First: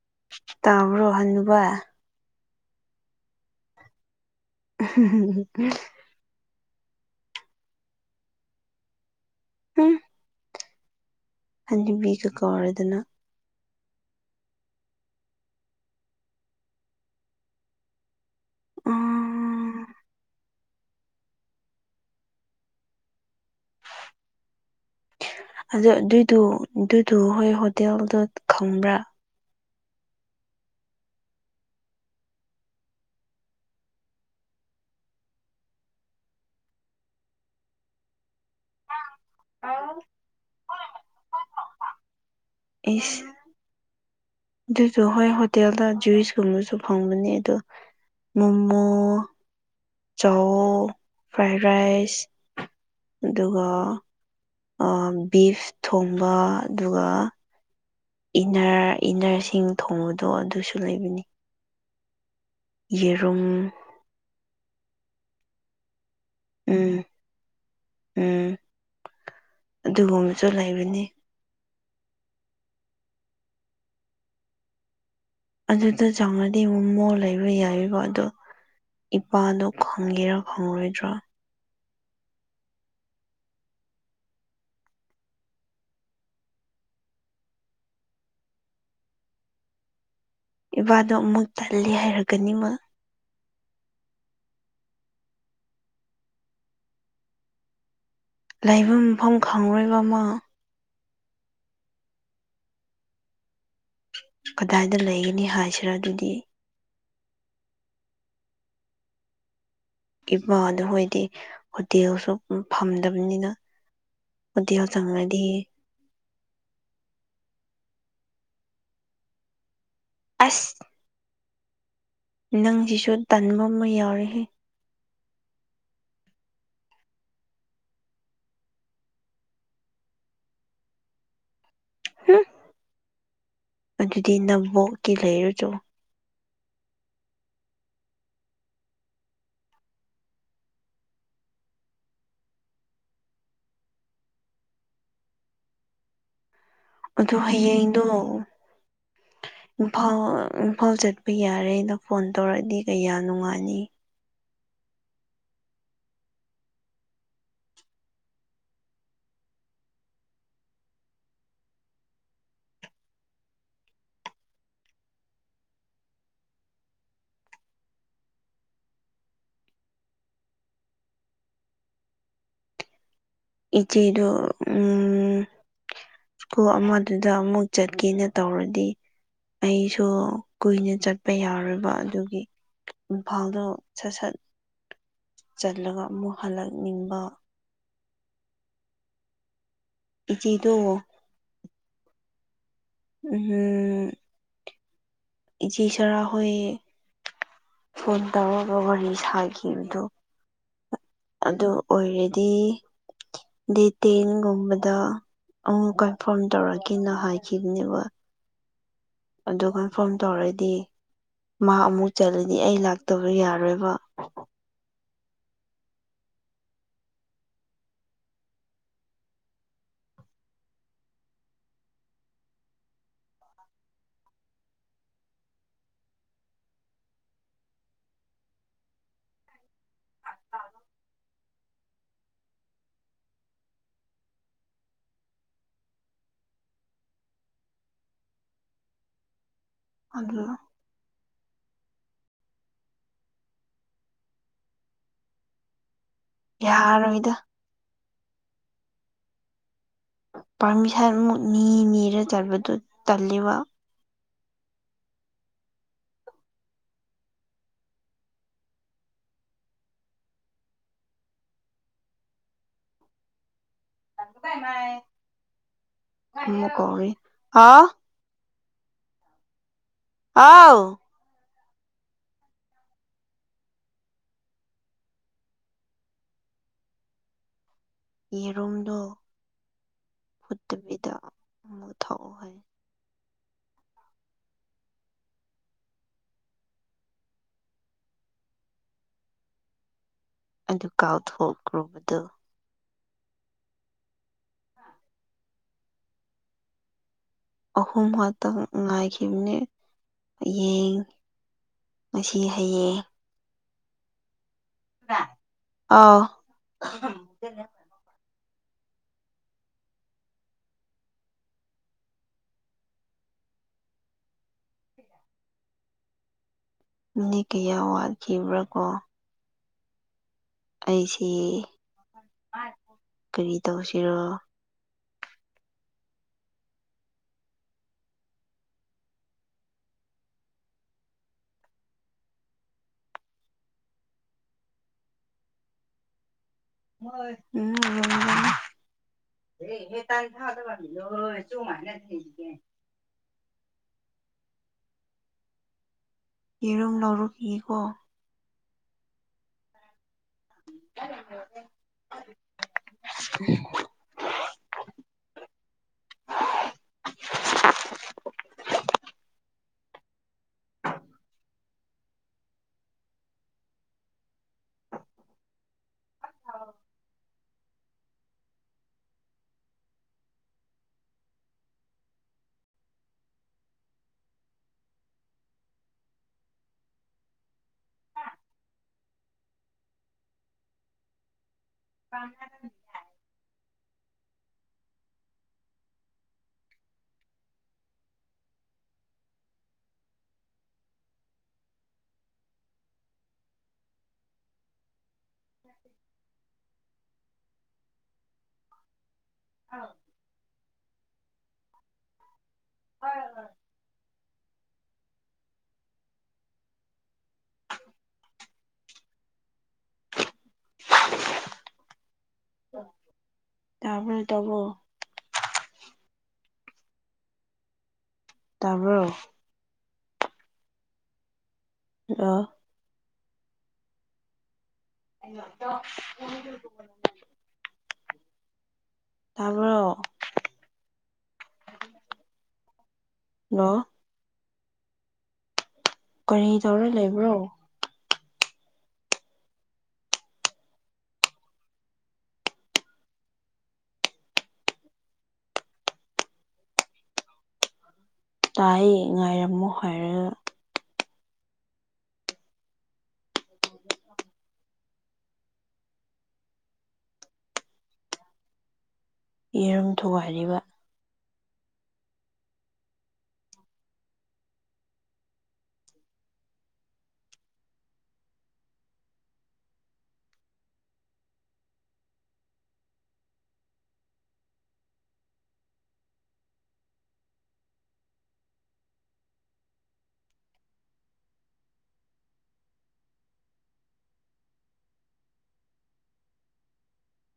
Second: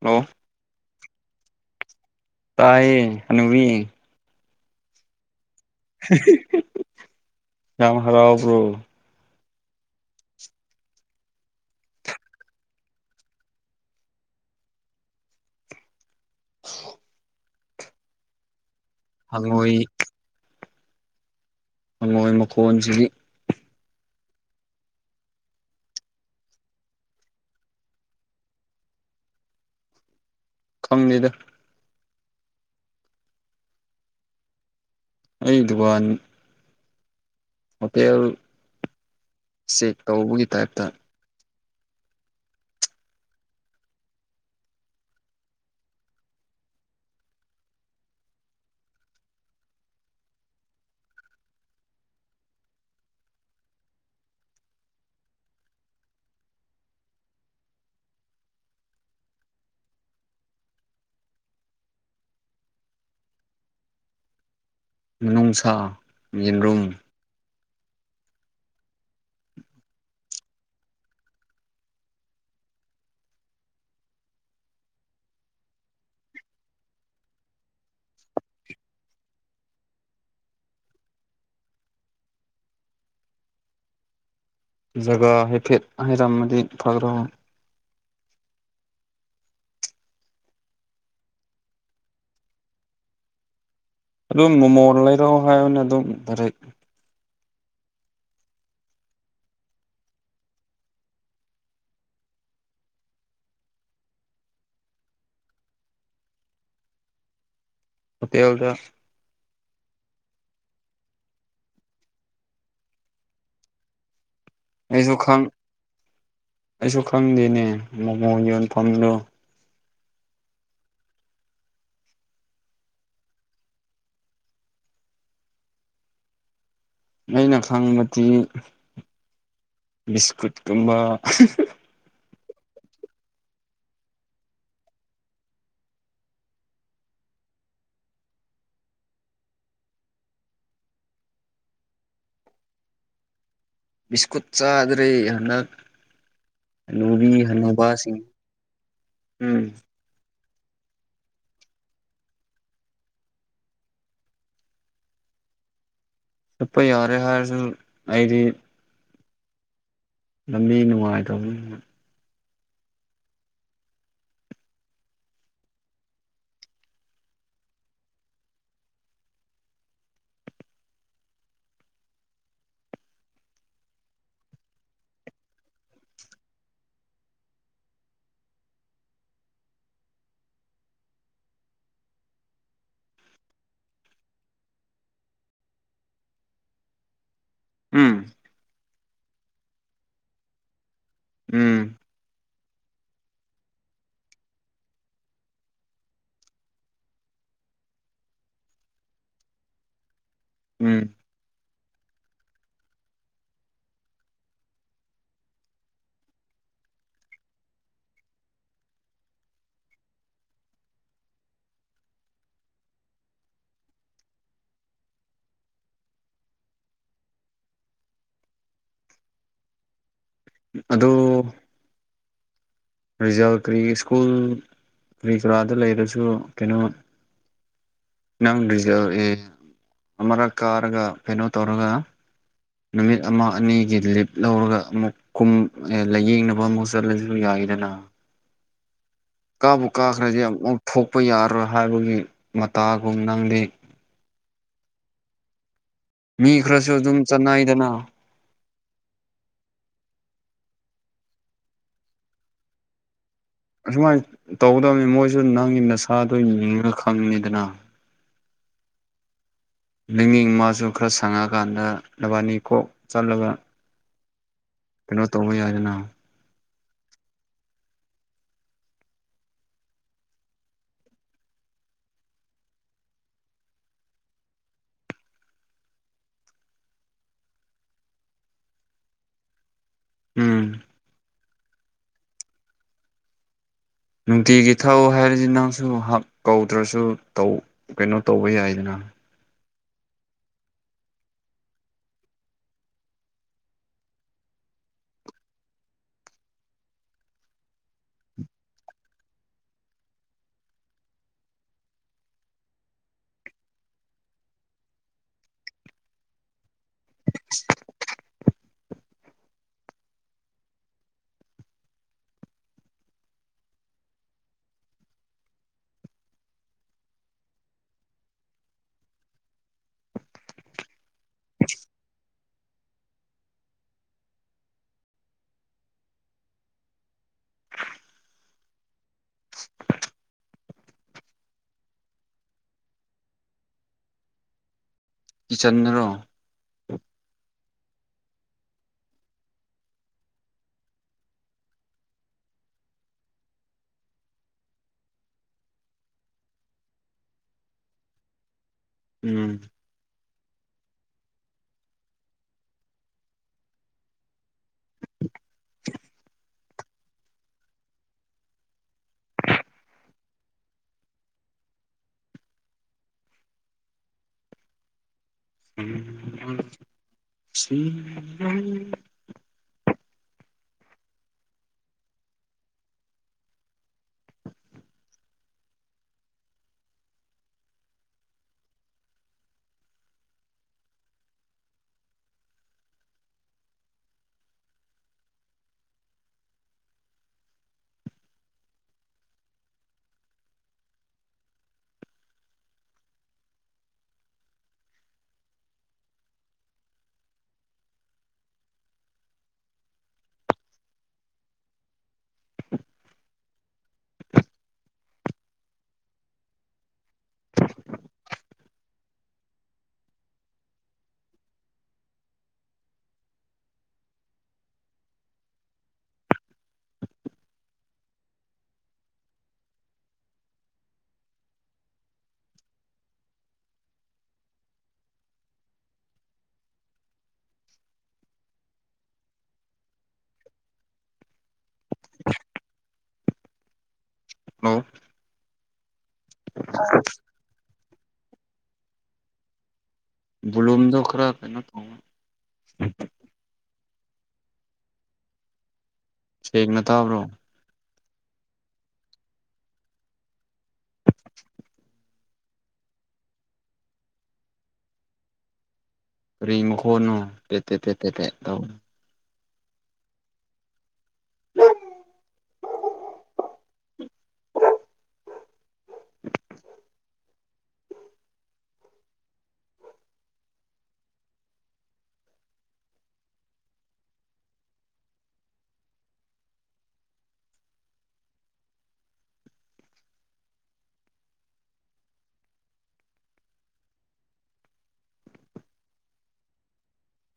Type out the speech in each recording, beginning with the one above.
Hello ꯇꯥꯕ꯭ꯔꯣ ꯍꯥꯅꯨꯕ ꯇꯥꯏꯌꯦ ꯍꯅꯨꯕꯤ [unintelligible] ꯌꯥꯝ ꯍꯔꯥꯎꯕ꯭ꯔꯣ ꯍꯨꯡ ꯍꯟꯅꯨꯕꯤꯒ ꯀꯧꯔꯗꯅ [inaudible] ꯎꯝ ꯍꯪꯉꯣꯏ ꯍꯪꯉꯣꯏ ꯃꯈꯣꯟꯁꯤꯗꯤ [inaudible] ꯍꯖꯤꯛ ꯑꯗꯨꯏꯗꯨ ꯗꯨꯏꯗꯨ ꯍꯣꯏ ꯍꯣꯇꯦꯜꯗꯨ ꯈꯪꯕ꯭ꯔꯥ ꯈꯪꯗꯦꯗ ꯑꯩ ꯗꯨꯀꯥꯟ ꯍꯣꯇꯦꯜ ꯆꯦꯛ ꯇꯧꯕꯒꯤ ꯇꯥꯏꯞꯇꯥ ꯏꯁ ꯗꯨꯏꯗꯨ ꯍꯣꯏ ꯍꯣꯇꯦꯜꯗꯥ ꯖꯨꯏꯁꯀꯨꯝꯕꯁꯨ ꯐꯪꯕꯅꯦ ꯑꯗꯣ ꯃꯣꯃꯣ ꯆꯧ ꯐ꯭ꯔꯥꯏ ꯔꯥꯏꯁ ꯑꯗꯨꯒ ꯑꯥ ꯕꯤꯐ ꯊꯣꯡꯕ ꯑꯗꯨꯒ ꯏꯟꯅꯔ ꯏꯟꯅꯔꯁꯤꯡ ꯊꯣꯡꯕꯗꯣ ꯑꯗꯨꯁꯨ ꯂꯩꯕꯅꯤ ꯌꯦꯔꯨꯝ ꯅꯨꯡꯁꯥ꯫ ꯌꯦꯟꯔꯨꯝ ꯎꯝ ꯎꯝ ꯑꯗꯨꯒꯨꯝꯕꯁꯨ ꯂꯩꯕꯅꯤ꯫ ꯑꯗꯨꯗ ꯆꯪꯂꯗꯤ ꯃꯣꯃꯣ ꯂꯩꯕ ꯌꯥꯏꯀꯣ ꯑꯗꯣ- ꯏꯄꯥꯗꯣ ꯈꯪꯒꯦꯔꯥ ꯈꯪꯔꯣꯏꯗ꯭ꯔꯥ ꯖꯒꯥ ꯍꯥꯏꯐꯦꯠ ꯍꯥꯏꯔꯝꯃꯗꯤ ꯐꯥꯒꯗꯕ꯫ ꯏꯕꯥꯗꯣ ꯑꯃꯨꯛ ꯇꯜꯂꯦ ꯍꯥꯏꯔꯛꯀꯅꯤ ꯃꯥ ꯑꯗꯨꯝ ꯃꯣꯃꯣ ꯂꯩꯔꯛꯑꯣ ꯍꯥꯏꯔꯣꯅꯦ ꯑꯗꯨꯝ [unintelligible] ꯂꯩꯕ ꯃꯐꯝ ꯈꯪꯂꯣꯏꯕ ꯃꯥ꯫ ꯀꯗꯥꯏꯗ ꯂꯩꯒꯅꯤ ꯍꯥꯏꯁꯤꯔꯥ ꯑꯗꯨꯗꯤ꯫ ꯍꯣꯇꯦꯜꯗ ꯏꯕꯥꯗꯨ ꯍꯣꯏꯗꯤ ꯍꯣꯇꯦꯜꯁꯨ ꯐꯝꯗꯕꯅꯤꯅ꯫ ꯍꯣꯇꯦꯜ ꯑꯩꯁꯨ ꯆꯪꯉꯗꯤ ꯈꯪ ꯑꯩꯁꯨ ꯈꯪꯗꯦꯅꯦ ꯃꯣꯃꯣ ꯌꯣꯟꯐꯝꯗꯣ꯫ ꯑꯁ ꯅꯪꯁꯤꯁꯨ ꯇꯟꯕ ꯑꯃ ꯌꯥꯎꯔꯦꯍꯦ꯫ ꯑꯩꯅ ꯈꯪꯕꯗꯤ ꯕꯤꯁꯀꯨꯠꯀꯨꯝꯕ꯫ ꯍꯨꯝ ꯑꯗꯨꯗꯤ ꯅꯕꯣꯛꯀꯤ ꯂꯩꯔꯨꯆꯣ꯫ ꯕꯤꯁꯀꯨꯠ ꯆꯥꯗ꯭ꯔꯦ ꯍꯟꯗꯛ ꯍꯥꯅꯨꯕꯤ ꯑꯗꯣ ꯍꯌꯦꯡꯗꯣ ꯍꯥꯅꯨꯕꯥꯁꯤꯡ ꯍꯨꯝ ꯑ ꯏꯝꯐꯥꯜ ꯆꯠꯄ ꯌꯥꯔꯦꯅ ꯐꯣꯟ ꯇꯧꯔꯛꯑꯗꯤ ꯀꯩꯌꯥ ꯅꯨꯡꯉꯥꯏꯅꯤ꯫ ꯆꯠꯄ ꯌꯥꯔꯦ ꯍꯥꯏꯔꯁꯨ ꯑꯩꯗꯤ ꯂꯝꯕꯤ ꯅꯨꯡꯉꯥꯏꯇꯕꯅꯤꯅ ꯏꯆꯦꯗꯣ ꯎꯝ ꯁ꯭ꯀꯨꯜ ꯑꯃꯗꯨꯗ ꯑꯃꯨꯛ ꯆꯠꯀꯦꯅ ꯇꯧꯔꯗꯤ꯫ ꯑꯩꯁꯨ ꯀꯨꯏꯅ ꯆꯠꯄ ꯌꯥꯔꯣꯏꯕ ꯑꯗꯨꯒꯤ꯫ ꯏꯝꯐꯥꯜꯗꯣ ꯁꯠ ꯁꯠ ꯆꯠꯂꯒ ꯑꯃꯨꯛ ꯍꯜꯂꯛꯅꯤꯡꯕ꯫ ꯎꯝ ꯏꯆꯦꯗꯣ ꯎꯝ ꯎꯝ ꯍꯨꯝ ꯏꯆꯦ ꯁꯔꯥ ꯍꯣꯢ ꯐꯣꯟ ꯇꯧꯔꯒ ꯋꯥꯔꯤ ꯁꯥꯒꯤꯕꯗꯣ ꯎꯝ ꯑꯗꯨ ꯑꯣꯏꯔꯗꯤ꯫ ꯗꯦꯠ ꯇꯦꯟꯒꯨꯝꯕꯗ ꯑꯃꯨꯛ ꯀꯥꯔꯐꯥꯝ ꯇꯧꯔꯛꯀꯦꯅ ꯍꯥꯏꯈꯤꯕꯅꯦꯕ꯫ ꯑꯗꯨ ꯀꯔꯐꯥꯝ ꯇꯧꯔꯗꯤ ꯃꯥ ꯑꯃꯨꯛ ꯆꯠꯂꯅꯤ ꯑꯩ ꯂꯥꯛꯇꯕ ꯌꯥꯔꯣꯏꯕ꯫ ꯑꯗꯣ ꯔꯤꯖꯜ ꯀꯔꯤ ꯁ꯭ꯀꯨꯜ ꯀꯔꯤ ꯀꯔꯥꯗ ꯂꯩꯔꯁꯨ ꯀꯩꯅꯣ ꯅꯪ ꯔꯤꯖꯜ ꯑꯦ ꯑꯃꯔꯛ ꯀꯥꯔꯒ ꯀꯩꯅꯣ ꯇꯧꯔꯒ ꯅꯨꯃꯤꯠ ꯑꯃ ꯑꯅꯤꯒꯤ ꯂꯤꯞ ꯂꯧꯔꯒ ꯑꯃꯨꯛ ꯀꯨꯝ ꯂꯥꯏꯌꯦꯡꯅꯕ ꯑꯃꯨꯛ ꯆꯠꯂꯁꯨ ꯌꯥꯏꯌꯦꯗꯅ꯫ ꯀꯥꯕꯨ ꯀꯥꯈ꯭ꯔꯗꯤ ꯑꯗꯨ ꯑꯃꯨꯛ ꯊꯣꯛꯄ ꯌꯥꯔꯣꯏ ꯍꯥꯏꯕꯒꯤ ꯃꯇꯥꯒꯨꯝ ꯅꯪꯗꯤ ꯃꯤ ꯈꯔꯁꯨ ꯑꯗꯨꯝ ꯌꯥꯔꯣꯏꯗ ꯆꯠꯅꯩꯗꯅ꯫ ꯄꯥꯔꯃꯤꯁꯟꯃꯨꯛ ꯅꯤ ꯅꯤꯔ ꯆꯠꯄꯗꯨ ꯇꯜꯂꯦꯕ꯫ ꯑꯁꯨꯃꯥꯏ ꯇꯧꯒꯗꯕꯅꯦ ꯃꯣꯏꯁꯨ ꯅꯪꯒꯤ ꯅꯁꯥꯗꯣ ꯌꯦꯡꯉꯥꯒ ꯈꯪꯅꯤꯗꯅ꯫ ꯅꯪꯒꯤ ꯏꯃꯥꯁꯨ ꯈꯔ ꯁꯪꯑꯀꯥꯟꯗ ꯅꯕꯥꯅꯤ ꯀꯣꯛ ꯆꯠꯂꯒ [unintelligible] ꯀꯩꯅꯣ ꯇꯧꯕ ꯌꯥꯏꯗꯅ꯫ ꯑꯃꯨꯛ ꯀꯧꯔꯤ ꯍꯥꯎ ꯍꯥꯎ ꯌꯦꯔꯨꯝꯗꯣ ꯎꯝ ꯐꯨꯠꯇꯥꯕꯤꯗꯥ ꯑꯃꯨꯛ ꯊꯛꯑꯣ ꯍꯥꯏꯌꯣ ꯅꯨꯡꯇꯤꯒꯤ ꯊꯛꯑꯣ ꯍꯥꯏꯔꯗꯤ ꯅꯪꯁꯨ ꯍꯛ ꯀꯧꯗ꯭ꯔꯁꯨ ꯇꯧ ꯀꯩꯅꯣ ꯇꯧꯕ ꯌꯥꯏꯗꯥꯅꯥ ꯑꯗꯨ ꯀꯥꯎꯊꯣꯛꯈ꯭ꯔꯣꯕꯥꯗꯨ ꯑꯍꯨꯝ ꯉꯥꯛꯇ ꯉꯥꯏꯈꯤꯕꯥꯅꯦ ꯌꯦꯡ ꯉꯥꯁꯤ ꯍꯥꯌꯦꯡ ꯑꯥꯎ ꯃꯤ ꯀꯌꯥ ꯋꯥꯠꯈꯤꯕ꯭ꯔꯥ ꯀꯣ ꯑꯩꯁꯦ ꯀꯔꯤ ꯇꯧꯁꯤꯔꯣ [unintelligible] [unintelligible] [unintelligible] ꯌꯦꯔꯨꯝ ꯂꯧꯔꯨ ꯈꯤꯒꯦꯀꯣ ꯎꯝ [unintelligible] [unintelligible] [unintelligible] [unintelligible] [unintelligible] ꯇꯥꯕ꯭ꯔꯣ ꯗꯥꯕꯣ ꯇꯥꯕ꯭ꯔꯣ ꯍꯥꯂꯣ [unintelligible] ꯇꯥꯕ꯭ꯔꯣ ꯍꯥꯂꯣ ꯂꯣ ꯀꯥꯔꯤ ꯇꯧꯔꯥ ꯂꯩꯕ꯭ꯔꯣ ꯕꯣꯂꯨꯝꯗꯣ ꯈꯔ ꯀꯩꯅꯣ ꯇꯧꯕꯥ ꯁꯦꯡꯅꯥ ꯇꯥꯕ꯭ꯔꯣ ꯇꯥꯏꯌꯦ ꯉꯥꯏꯔꯝꯃꯣ ꯍꯥꯏꯔꯥꯒꯥ ꯀꯥꯔꯤ ꯃꯈꯣꯟꯅꯣ ꯄꯦꯠ ꯄꯦꯠ ꯄꯦꯠ ꯄꯦꯠ ꯄꯦꯠ ꯇꯧ ꯌꯦꯔꯨꯝ ꯊꯨꯒꯥꯏꯔꯤꯕꯥ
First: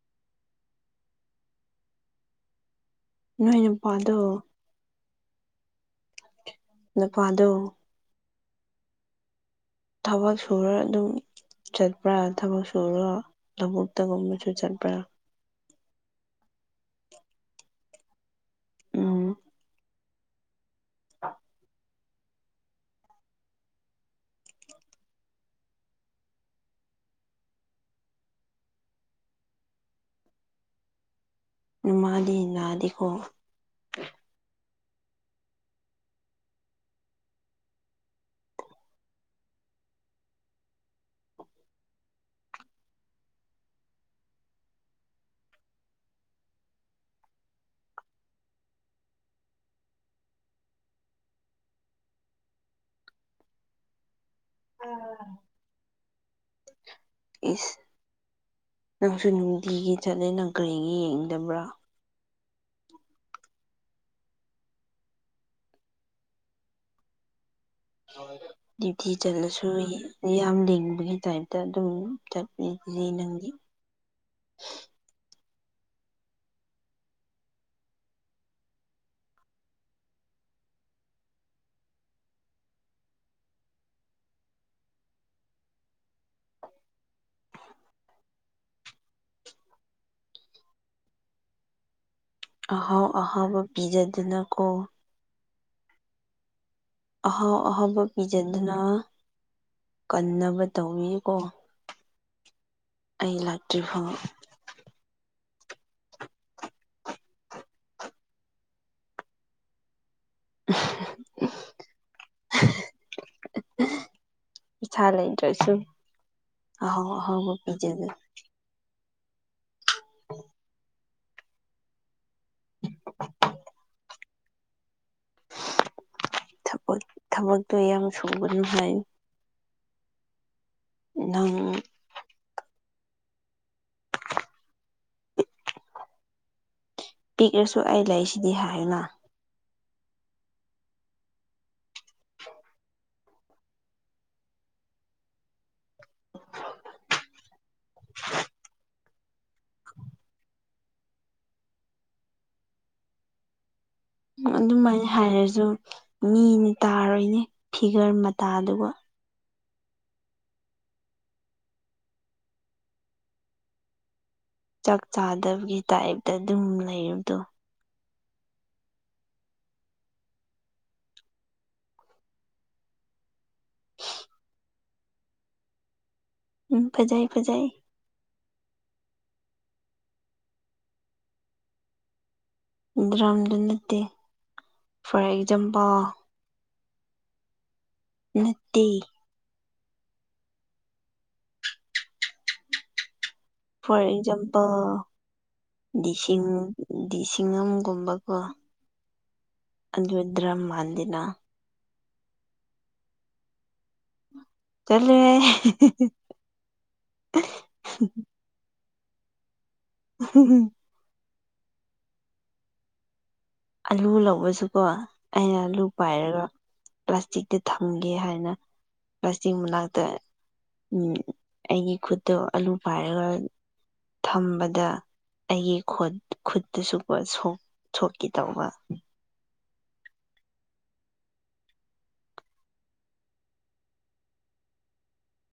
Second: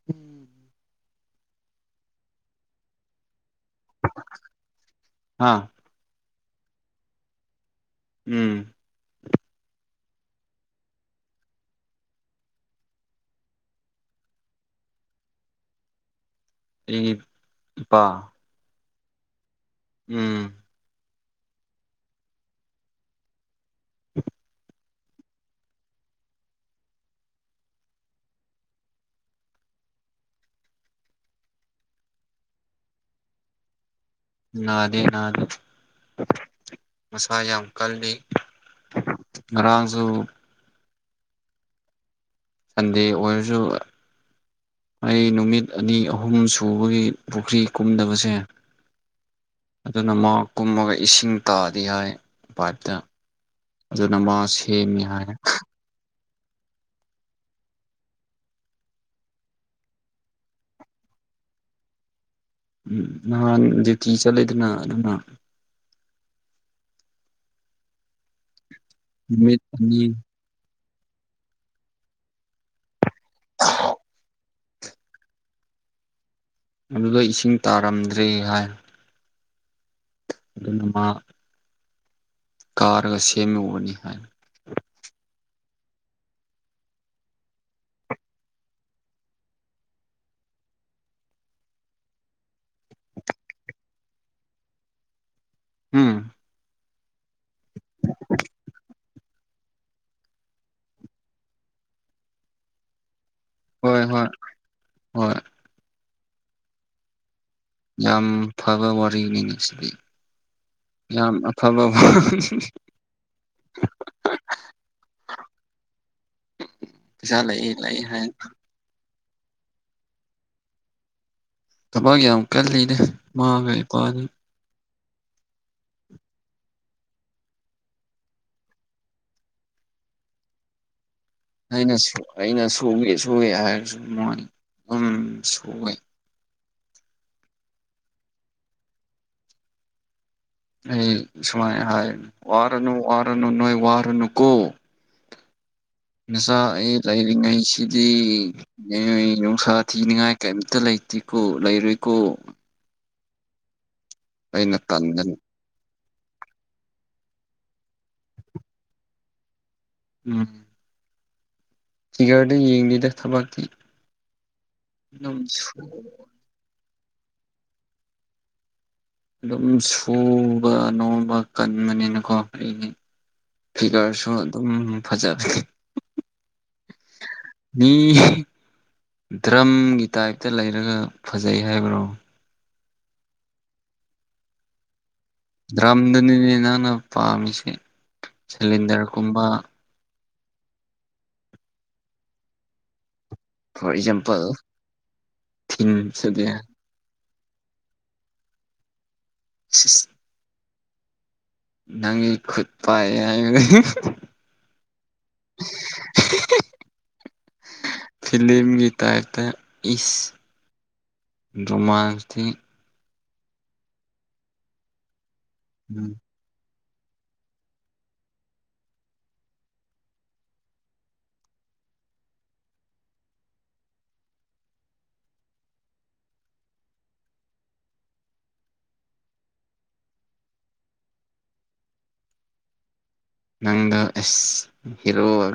[unintelligible] ꯅꯣꯏꯅꯨꯄꯥꯗꯨꯔꯣ ꯍꯥ [unintelligible] ꯎꯝ ꯊꯕꯛ ꯁꯨꯔꯥ ꯑꯗꯨꯝ ꯆꯠꯄ꯭ꯔꯥ ꯊꯕꯛ ꯁꯨꯔꯣ ꯊꯥꯕꯛꯇꯥꯒꯨꯝꯕꯥꯁꯨ ꯆꯠꯄ꯭ꯔꯥ ꯎꯝ ꯄꯥ ꯎꯝ ꯎꯝ [unintelligible] [unintelligible] ꯏꯃꯥꯗꯤ ꯅꯥꯗꯦꯀꯣ ꯅꯥꯗꯦ ꯅꯥꯗꯦ꯫ ꯃꯁꯥ ꯌꯥꯝ ꯀꯜꯂꯤ ꯉꯔꯥꯡꯖꯨ ꯁꯟꯗꯦ ꯑꯣꯏꯔꯖꯨ ꯑꯩ ꯅꯨꯃꯤꯠ ꯑꯅꯤ ꯑꯍꯨꯝ ꯁꯨꯕꯒꯤ ꯄꯨꯈ꯭ꯔꯤ ꯀꯨꯝꯗꯕꯁꯦ ꯑꯗꯨꯅ ꯃꯥ ꯀꯨꯝꯃꯒ ꯏꯁꯤꯡ ꯇꯥꯗꯦ ꯍꯥꯏ ꯄꯥꯏꯞꯇ꯫ ꯑꯗꯨꯅꯃꯥ ꯁꯦꯝꯃꯤ ꯍꯥꯏ꯫ ꯏꯁ ꯅꯪꯁꯨ ꯅꯨꯡꯇꯤꯒꯤ ꯆꯠꯂꯦ ꯅꯪ ꯀꯔꯤꯒꯤ ꯌꯦꯡꯗꯕ꯭ꯔꯥ꯫ ꯎꯝ ꯅꯍꯥꯟ ꯗꯤꯌꯨꯇꯤ ꯆꯠꯂꯦꯗꯨꯅ ꯑꯗꯨꯅ [unintelligible] ꯗꯤꯌꯨꯇꯤ ꯅꯨꯃꯤꯠ ꯆꯠꯂꯁꯨ ꯑꯅꯤ ꯌꯦꯡ ꯌꯥꯝ ꯂꯤꯡꯕꯒꯤ ꯇꯥꯏꯞꯇ ꯑꯗꯨꯝ ꯆꯠꯂꯤꯗꯨꯗꯤ ꯅꯪꯗꯤ꯫ ꯑꯗꯨꯗꯣ ꯏꯁꯤꯡ ꯇꯥꯔꯝꯗ꯭ꯔꯦ ꯍꯥꯏ꯫ ꯑꯗꯨꯒꯤ ꯃꯥ ꯀꯥꯔꯒ ꯁꯦꯝꯃꯨꯕꯅꯤ ꯍꯥꯏ꯫ ꯑꯍꯥꯎ ꯑꯍꯥꯎꯕ ꯄꯤꯖꯗꯨꯅꯀꯣ ꯎꯝ꯫ ꯑꯍꯥꯎ ꯑꯍꯥꯎꯕ ꯄꯤꯖꯗꯨꯅ ꯀꯟꯅꯕ ꯇꯧꯕꯤꯌꯣꯀꯣ ꯑꯩ ꯂꯥꯛꯇ꯭ꯔꯤ ꯍꯣꯏ ꯐꯥꯎ꯫ ꯍꯣꯏ ꯍꯣꯏ ꯌꯥꯝ ꯐꯕ ꯋꯥꯔꯤꯅꯤꯅꯦ ꯁꯤꯗꯤ꯫ ꯌꯥꯝ ꯑꯐꯕ꯫ ꯄꯤꯁꯥ ꯂꯩꯇ꯭ꯔꯁꯨ ꯑꯍꯥꯎ ꯄꯩꯁꯥ ꯑꯍꯥꯎ ꯂꯩ ꯂꯩ ꯄꯤꯖꯒꯦ꯫ ꯍꯥꯏ [inaudible] ꯊꯕꯛ ꯌꯥꯝ ꯀꯜꯂꯤꯅꯦ ꯃꯥꯒ ꯏꯄꯥꯅꯦ꯫ ꯊꯕꯥꯛ ꯊꯕꯛꯇꯨ ꯌꯥꯝ ꯁꯨꯒꯅꯨ ꯍꯥꯏꯌꯨ꯫ ꯅꯪ ꯑꯩꯅꯁꯨ ꯑꯩꯅ ꯁꯨꯒꯦ ꯁꯨꯋꯦ ꯍꯥꯏꯔꯁꯨ ꯃꯣꯏ ꯑꯗꯨꯝ ꯁꯨꯋꯦ꯫ ꯄꯤꯛꯂꯁꯨ ꯑꯩ ꯂꯩꯁꯤꯗꯤ ꯍꯥꯏꯌꯨꯅ꯫ ꯑꯩ ꯁꯨꯃꯥꯏꯅ ꯍꯥꯏꯕꯅꯤ ꯋꯥꯔꯅꯨ ꯋꯥꯔꯅꯨ ꯅꯣꯏ ꯋꯥꯔꯅꯨ ꯀꯣ꯫ ꯅꯆꯥ ꯑꯩ ꯂꯩꯔꯤꯉꯩꯁꯤꯗꯤ ꯅꯣꯏ ꯅꯨꯡꯁꯥ ꯊꯤꯅꯤꯡꯉꯥꯏ ꯀꯩꯏꯝ ꯇ ꯂꯩꯇꯤꯀꯣ ꯂꯩꯔꯣꯏꯀꯣ ꯫ ꯑꯩꯅ ꯑꯗꯨꯃꯥꯏꯅ ꯇꯟꯗꯅ ꯍꯥꯏꯔꯖꯨ ꯃꯤꯅ ꯇꯥꯔꯣꯏꯅꯦ ꯐꯤꯒꯔ ꯃꯇꯥꯗꯨꯒ꯫ ꯎꯝ꯫ ꯐꯤꯒꯔꯗ ꯌꯦꯡꯗꯦꯗ ꯊꯕꯛꯇꯤ꯫ ꯆꯥꯛ ꯑꯗꯨꯝ ꯆꯥꯗꯕꯒꯤ ꯇꯥꯏꯞꯇ ꯑꯗꯨꯝ ꯂꯩꯔꯕꯗꯣ꯫ ꯑꯗꯨꯝ ꯁꯨꯕ ꯅꯣꯝꯕ ꯀꯟꯕꯅꯤꯅꯀꯣ ꯑꯩꯗꯤ꯫ ꯐꯤꯒꯔꯁꯨ ꯑꯗꯨꯝ ꯐꯖꯔꯦ꯫ ꯎꯝ ꯐꯖꯩ ꯐꯖꯩ ꯃꯤ꯫ ꯗ꯭ꯔꯝꯒꯤ ꯇꯥꯏꯞꯇ ꯂꯩꯔꯒ ꯐꯖꯩ ꯍꯥꯏꯕ꯭ꯔꯣ꯫ ꯗ꯭ꯔꯥꯝꯗꯨ ꯅꯠꯇꯦ ꯐꯔꯩ ꯗ꯭ꯔꯝꯗꯨꯅꯤꯅꯦ ꯅꯪꯅ ꯄꯥꯝꯃꯤꯁꯦ ꯅꯠꯇꯦ ꯁꯤꯂꯤꯟꯗꯔꯒꯨꯝꯕ꯫ Four example ꯗꯤꯁꯤꯡ꯫ ꯊꯤꯟꯁꯤꯗꯤ ꯗꯤ ꯁꯤꯡꯉꯝꯒꯨꯝꯕꯀꯣ ꯑꯗꯨ ꯗ꯭ꯔꯝꯃꯥꯟꯗꯦꯅ꯫ ꯅꯪ ꯈꯨꯠ ꯄꯥꯏ ꯍꯥꯏꯕꯅꯤ꯫ ꯇꯜꯂꯤꯍꯦ꯫ ꯐꯤꯂꯤꯌꯝꯒꯤ ꯇꯥꯏꯞꯇ ꯏꯁ ꯔꯣꯃꯥꯟꯁꯇꯤ꯫ ꯑꯂꯨ ꯂꯧꯕꯁꯨꯀꯣ ꯑꯩꯅ ꯑꯂꯨ ꯄꯥꯏꯔꯒ ꯄ꯭ꯂꯥꯁꯇꯤꯛꯇ ꯊꯝꯒꯦ ꯍꯥꯏꯅ ꯄ꯭ꯂꯥꯁꯇꯤꯛ ꯃꯅꯥꯛꯇ ꯎꯝ ꯑꯩꯒꯤ ꯈꯨꯠꯇꯣ ꯑꯂꯨ ꯄꯥꯏꯔꯒ꯫ ꯊꯝꯕꯗ ꯑꯩꯒꯤ ꯈꯨꯠ ꯈꯨꯠꯇꯁꯨ ꯄꯣꯠ ꯁꯣꯛ꯫ ꯀꯤꯇꯧꯕ꯫ ꯅꯪꯗ ꯑꯦꯁ ꯍꯤꯔꯣ꯫